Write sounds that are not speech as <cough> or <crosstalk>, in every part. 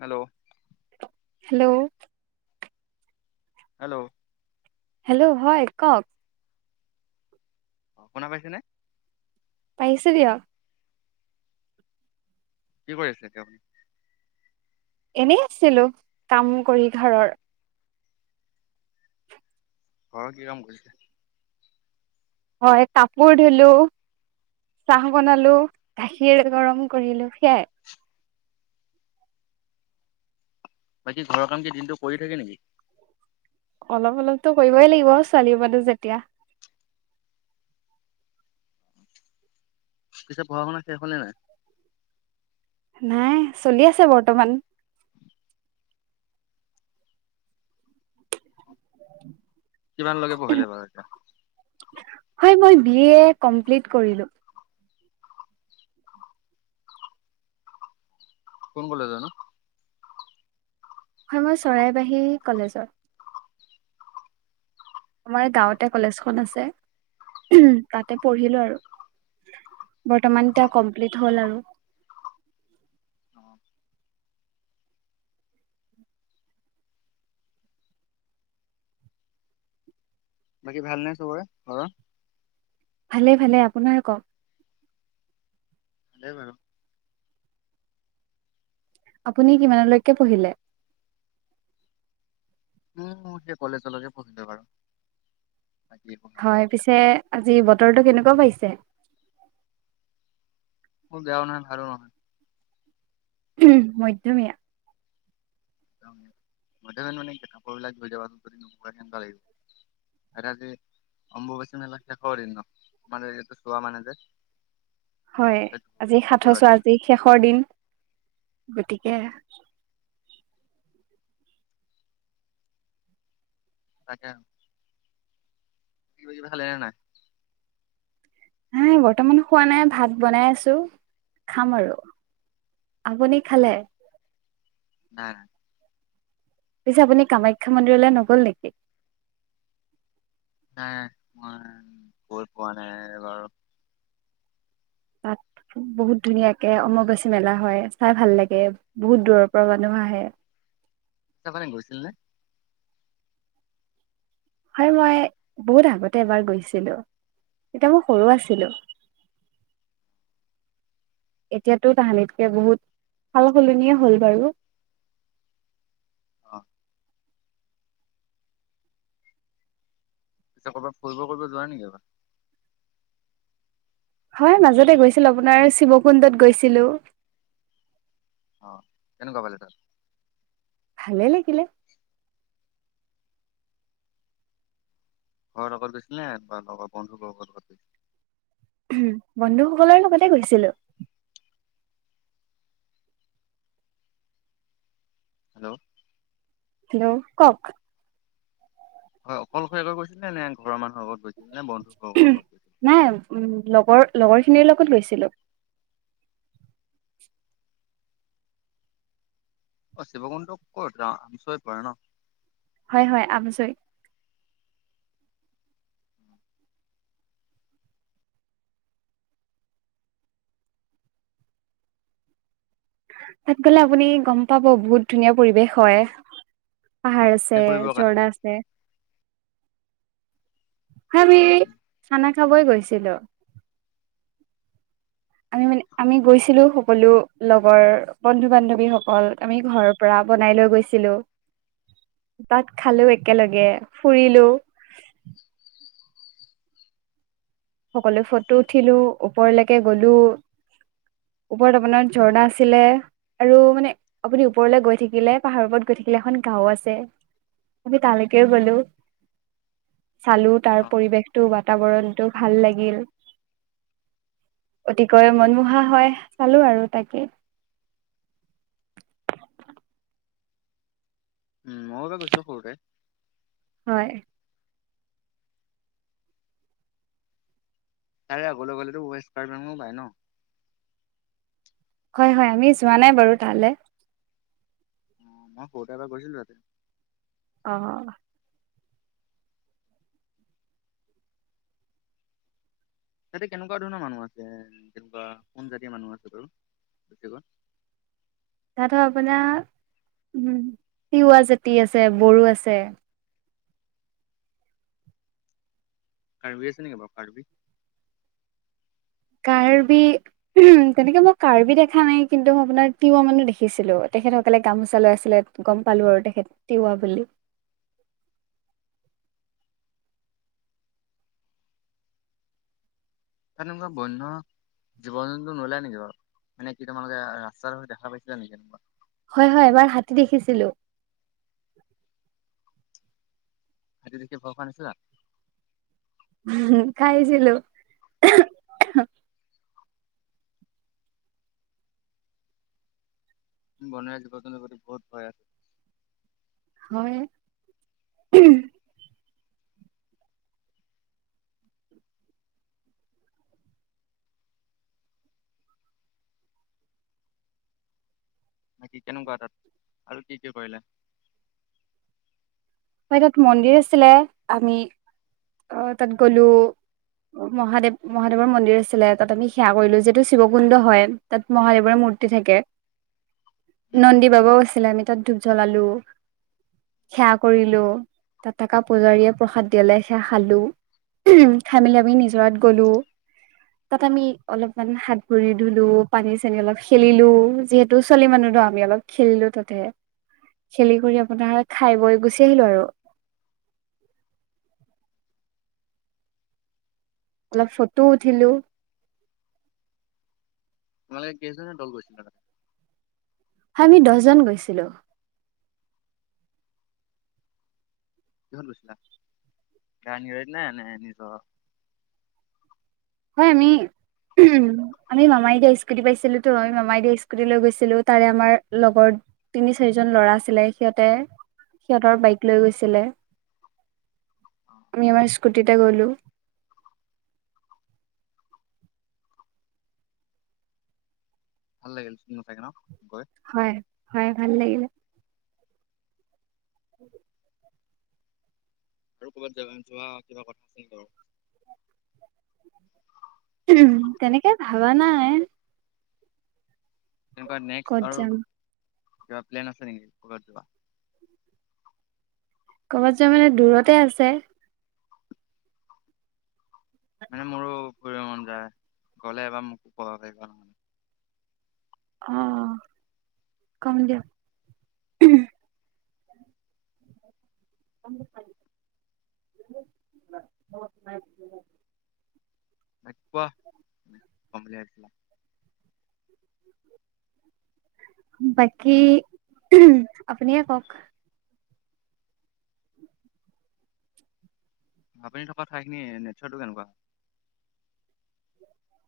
Hello hello hello hello হয় কওক। অ শুনা পাইছে নে পাৰিছো দিয়ক কি কৰি আছে এতিয়া আপুনি এনেই আছিলো কাম কৰি ঘৰৰ ঘৰৰ কি কাম কৰিছে হয় কাপোৰ ধুলো চাহ বনালো গাখীৰ গৰম কৰিলো সেয়াই <unintelligible> বাকী ঘৰৰ কাম কি দিনটো কৰি থাকে নেকি অলপ অলপতো কৰিবই লাগিব ছোৱালী মানুহ যেতিয়া পিছে পঢ়া শুনা শেষ হলে নাই। নাই চলি আছে বৰ্তমান উ কিমানলৈকে পঢ়িলে বাৰু এতিয়া? হয় মই বি এ কমপ্লিট কৰিলো। কোন বোলে জনো? হয় মই চৰাইবাহী কলেজৰ। আমাৰ গাঁৱতে কলেজখন আছে। তাতে পঢ়িলো আৰু। বৰ্তমান এতিয়া কমপ্লিট হ'ল আৰু। অ। বাকী ভাল নে চবৰে ঘৰৰ? ভালে ভালে আপোনাৰ কক? দে বাৰু। আপুনি কিমানলৈকে পঢ়িলে? উম সেই কলেজলৈকে পঢ়িলো বাৰু। বাকী একো নালাগে হয় এতিয়া পিছে আজি বতৰটো কেনেকুৱা পাইছে? মোৰ গাঁও নহয় হাৰো নহয়। মধ্যমীয়া। মাজ নাই ককৌ ল যাব ত আকাই <inaudible> <unintelligible> আধা দে অম্বুবাচি মেলা শেষৰ দিন ন মানে এইটো চোৱা মানে যে হয় কাপোৰবিলাক ধুই আজি দিব সাথছোৱা লাগিব। আজি শেষৰ দিন। গতিকে তাকে। <unintelligible> হাই বৰ্তমান খোৱা নাই ভাত বনাই আছো, খাম আৰু। আপুনি খালে? না। পিছে আপুনি কামাখ্যা মন্দিৰলৈ নগল নেকি? নাই মই গৈ পোৱা নাই এবাৰো। তাত বহুত ধুনীয়াকে অম্বুবাচী মেলা হয়, চাই ভাল লাগে বহুত দূৰৰ পৰা মানুহ হ আহে। চফালং গৈছিল নে? হয় মই বহুত আগতে এবাৰ গৈছিলো এতিয়া মই সৰু আছিলো। উম। এতিয়াতো তাহানিতকে বহুত সাল সলনিয়ে হ'ল বাৰু। অ। পিছে ক'ৰবাত ফুৰিব ফ কৰিব যোৱা নেকি এবাৰ? হয় মাজতে গৈছিলো আপোনাৰ শিৱকুণ্ডত গৈছিলো। অ কেনেকুৱা পালে তাত? ভাল লাগিলে। ঘৰৰ লগত গৈছিল নে বা লগৰ বন্ধুবৰ্গৰ লগত গৈছিল? উম বন্ধুসকলৰ লগতে গৈছিলো। হেল্ল'! হেল্ল' কওক। হয় অকলশৰিয়াকৈ গৈছিলে নে ঘৰৰ মানুহ আগত গৈছিল? নে বন্ধুবৰ্গৰ লগত গৈছিল নাই লগৰ লগৰ খিনিৰ লগত গৈছিলো। অ শিৱকুণ্ডটো কত আমি চ হৈ পৰে ন। হয় হয় আমজই তাত গ'লে আপুনি গম পাব বহুত ধুনীয়া পৰিৱেশ হয়। পাহাৰ এনে আছে, ফুৰিবৰ কাৰণে ঝৰ্ণা আছে আমি উম উম, খানা খাবই গৈছিলো। আমি মানে আমি গৈছিলো সকলো লগৰ বন্ধু বান্ধৱীসকল আমি ঘৰৰ পৰা বনাই লৈ গৈছিলো <unintelligible> তাত খালো একেলগে ফুৰিলো। সকলোৱো ফটো উঠিলো ওপৰলৈকে গলো ওপৰত আপোনাৰ ঝৰ্ণা আছিলে আৰু মানে আপুনি ওপৰলৈ গৈ থাকিলে পাহাৰ ওপৰত গৈ থাকে। থিকিলা এখন গাওঁ আছে আমি তালৈকেও গলো। চালো তাৰ অ পৰিৱেশটো বাতাবৰণটো ভাল লাগিল। অতিকৈ মনমোহা হয় চালো আৰু তাকেই <inaudible> উম মইটো গৈছিলো সৰুতে, হয় তাৰে আগলৈ আ গলেতো স্কাৰে পাই ন হয় হয় আমি যোৱা নাই বাৰু তালে মই সৰুতে এবাৰ গৈছিলো তাতে, অ তাতে কেনেকুৱা ধৰণৰ মানুহ আছে কেনেকুৱা কোন জাতিৰ মানুহ আছে বাৰু- কেতিয়াবা তাত আপোনাৰ উম তিৱা জাতি আছে বড়ো আছে কাৰ্বি আছে নেকি বাৰু কাৰ্বি কাৰ্বি উম তেনেকে মই কাৰ্বি দেখা নাই কিন্তু মই আপোনাৰ তিৱা মানো দেখিছিলো। তেখেতসকলে গামোচা লৈ আছিলে গম পালো আৰু তেখেত তিৱা বুলি। <inaudible> তাত এনেকোৱা বৈয়ন্য জীৱ জন্তু নোলাই নেকি বাৰু মানে কি তোমালোকে ৰাস্তাৰ দেখা পাইছিলা তেনেকুৱা? হয় হয় এবাৰ হাতী দেখিছিলো। হাতী দেখি ভয় খোৱা নাছিলা? খাইছিলো বনৰাজী গচন্ত কৰি বহুত ভয় আছে হয় খেতি কেনেকুৱা তাত আৰু কি কি কৰিলা? হয় তাত মন্দিৰ আছিলে আমি অ তাত গলো। মহাদেৱ মহাদেৱৰ মন্দিৰ আছিলে তাত আমি সেৱা কৰিলো যিহেতু শিৱকুণ্ড হয় তাত মহাদেৱৰ ম মূৰ্তি থাকে <unintelligible> উম, নন্দী বাবাও আছিলে আমি তাত ধূপ জ্বলালো সেয়া। কৰিলো তাত থকা পূজাৰীয়ে প্ৰসাদ দিয়ালে সেয়া খালো। খাই মেলি আমি নিজৰাত গ'লো। তাত আমি অলপমান হাত ভৰি ধুলো পানী চানী অলপ খেলিলো যিহেতু ছোৱালী মানুহ, আমি অলপ খেলিলো তাতে খেলি কৰি আপোনাৰ খাই বৈ গুচি ল আৰু অলপ ফটো উঠিলো। তোমালোকে কেইজনীয়া দ'ল গৈছিলা তাত? আমি দহজন গৈছিলো। কিহত গৈছিলা গাড়ী নে নিজৰ? হয় আমি উম আমি মামাই দিয়া স্কুটি পাইছিলো তো। আমি মামাই দিয়া স্কুটি লৈ গৈছিলো। তাৰে আমাৰ লগৰ তিনি চাৰিজন ল'ৰা আছিলে সিহঁতে সিহঁতৰ বাইক লৈ গৈছিলে। আমি আমাৰ স্কুটিতে গ'লো ভাল লাগিল চিনেমা চাইকে ন। গৈ? হয়- হয় ভাল লাগিলে। <inaudible> <unintelligible> <unintelligible> তেনেকে ভাবা নায়। তেনেকুৱা নেক্সট ক'ত আৰু যাম কিবা প্লেন আছে নেকি কবাত যোৱা? ক'বাত যোৱা মানে দূৰতে আছে। মানে মোৰো ফুৰিব মন যায় গ'লে এবাৰ মোকো <unintelligible> অহ, কম দিয়ক। <unintelligible> <unintelligible> কোৱা? বাকি আপুনিয়ে ক' ক? আপুনি থকা ঠাইখিনি নেচাৰটো কেনেকুৱা?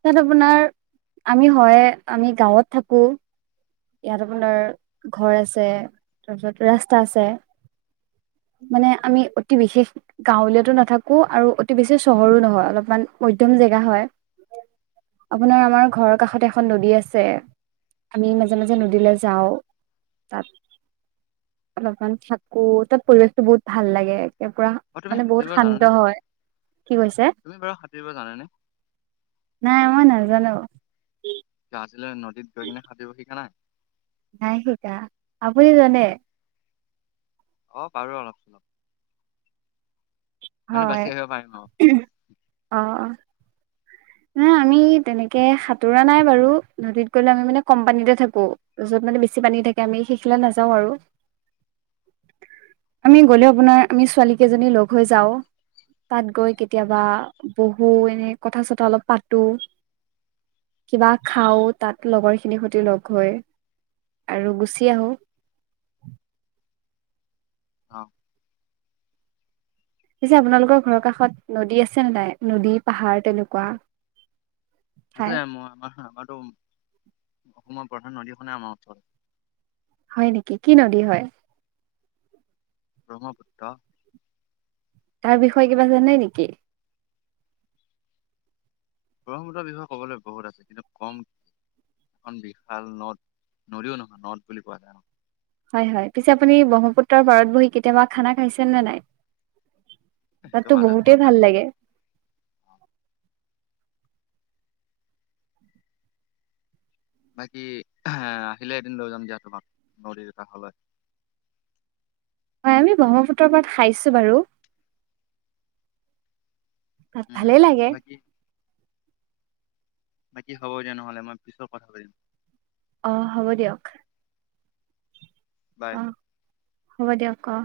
তাত আপোনাৰ আমি হয় আমি গাঁৱত থাকো ইয়াত আপোনাৰ ঘৰ আছে তাৰপিছত ৰাস্তা আছে। <inaudible> মানে আমি অতি বিশেষ গাঁৱলীয়াতো নাথাকো আৰু অতি বেছি চহৰো নহয় অলপমান মধ্যম জেগা হয়। <inaudible> আপোনাৰ আমাৰ ঘৰৰ কাষতে এখন নদী আছে আমি মা মাজে - মাজে নদীলৈ যাওঁ তাত অলপমান থাকো তাত পৰিৱেশটো বহুত ভাল লাগে। পুৰা অ' তুমি মানে সাঁতুৰিব বহুত জানানে? শান্ত হয়, কি কৈছে? তুমি বাৰু সাঁতুৰিব জানানে? নাই মই নেজানো। আজিলৈ নদীত গৈ কিনে সাঁতুৰিব শিকা নাই? নাই শিকা আপুনি জানে? অহ, পাৰো অলপ- চলপ। মানে হয়, বাচি আহিব পাৰিম আৰু <unintelligible> অহ ন' আমি তেনেকে সাঁতোৰা নাই বাৰু নদীত গলে আমি মানে কম পানীতে থাকো মানে বেছি পানী থাকে আমি হিফলে নাযাওঁ আৰু। <inaudible> আমি গ'লে আপোনাৰ আমি ছোৱালী কেইজনী লগ হৈ যাওঁ। তাত গৈ কেতিয়াবা বহু এনে কথা- চথা অলপ পাতো, কিবা খাওঁত তাত লগৰ খিনিৰ সৈতে লগ হৈ আৰু গুচি আহোঁ। অহ পিছে আপোনালোকৰ ঘৰৰ কাষত নদী আছে নে নাই নদী, পাহাৰ তেনেকুৱা ঠাই আছে মই আমাৰ আমাৰতো অসমৰ প্ৰধান নদীখনে আমাৰ ওচৰত। হয় নেকি, কি নদী হয়? ব্ৰহ্মপুত্ৰ। এই বিষয়ে কিবা জানে নেকি? ব্ৰহ্মপুত্ৰৰ বিষয়ে কবলৈ বহুত আছে কিন্তু কম এখন বিশাল নদ নদীও নহয় নদ বুলি কোৱা যায়। হয় -হয় পিছে আপুনি ব্ৰহ্মপুত্ৰৰ পাৰত বহি কেতিয়াবা খানা খাইছে নে নাই? সেইটো তাতো মাজে সময়ে বহুতেই খাই ভাল থকা যায় লাগে। বাকী আহিলে এদিন লৈ যাম দিয়া তোমাক নদীৰ কাষলৈ। <inaudible> হয়, আমি ব্ৰহ্মপুত্ৰৰ পৰা খাইছো বাৰু। তাত উম ভালেই লাগে। বাকী বাকি হ'ব দিয়া নহ'লে মই পিছত কথা পাতিম। অহ, হ'ব দিয়ক। বাই অ হ'ব দিয়ক অ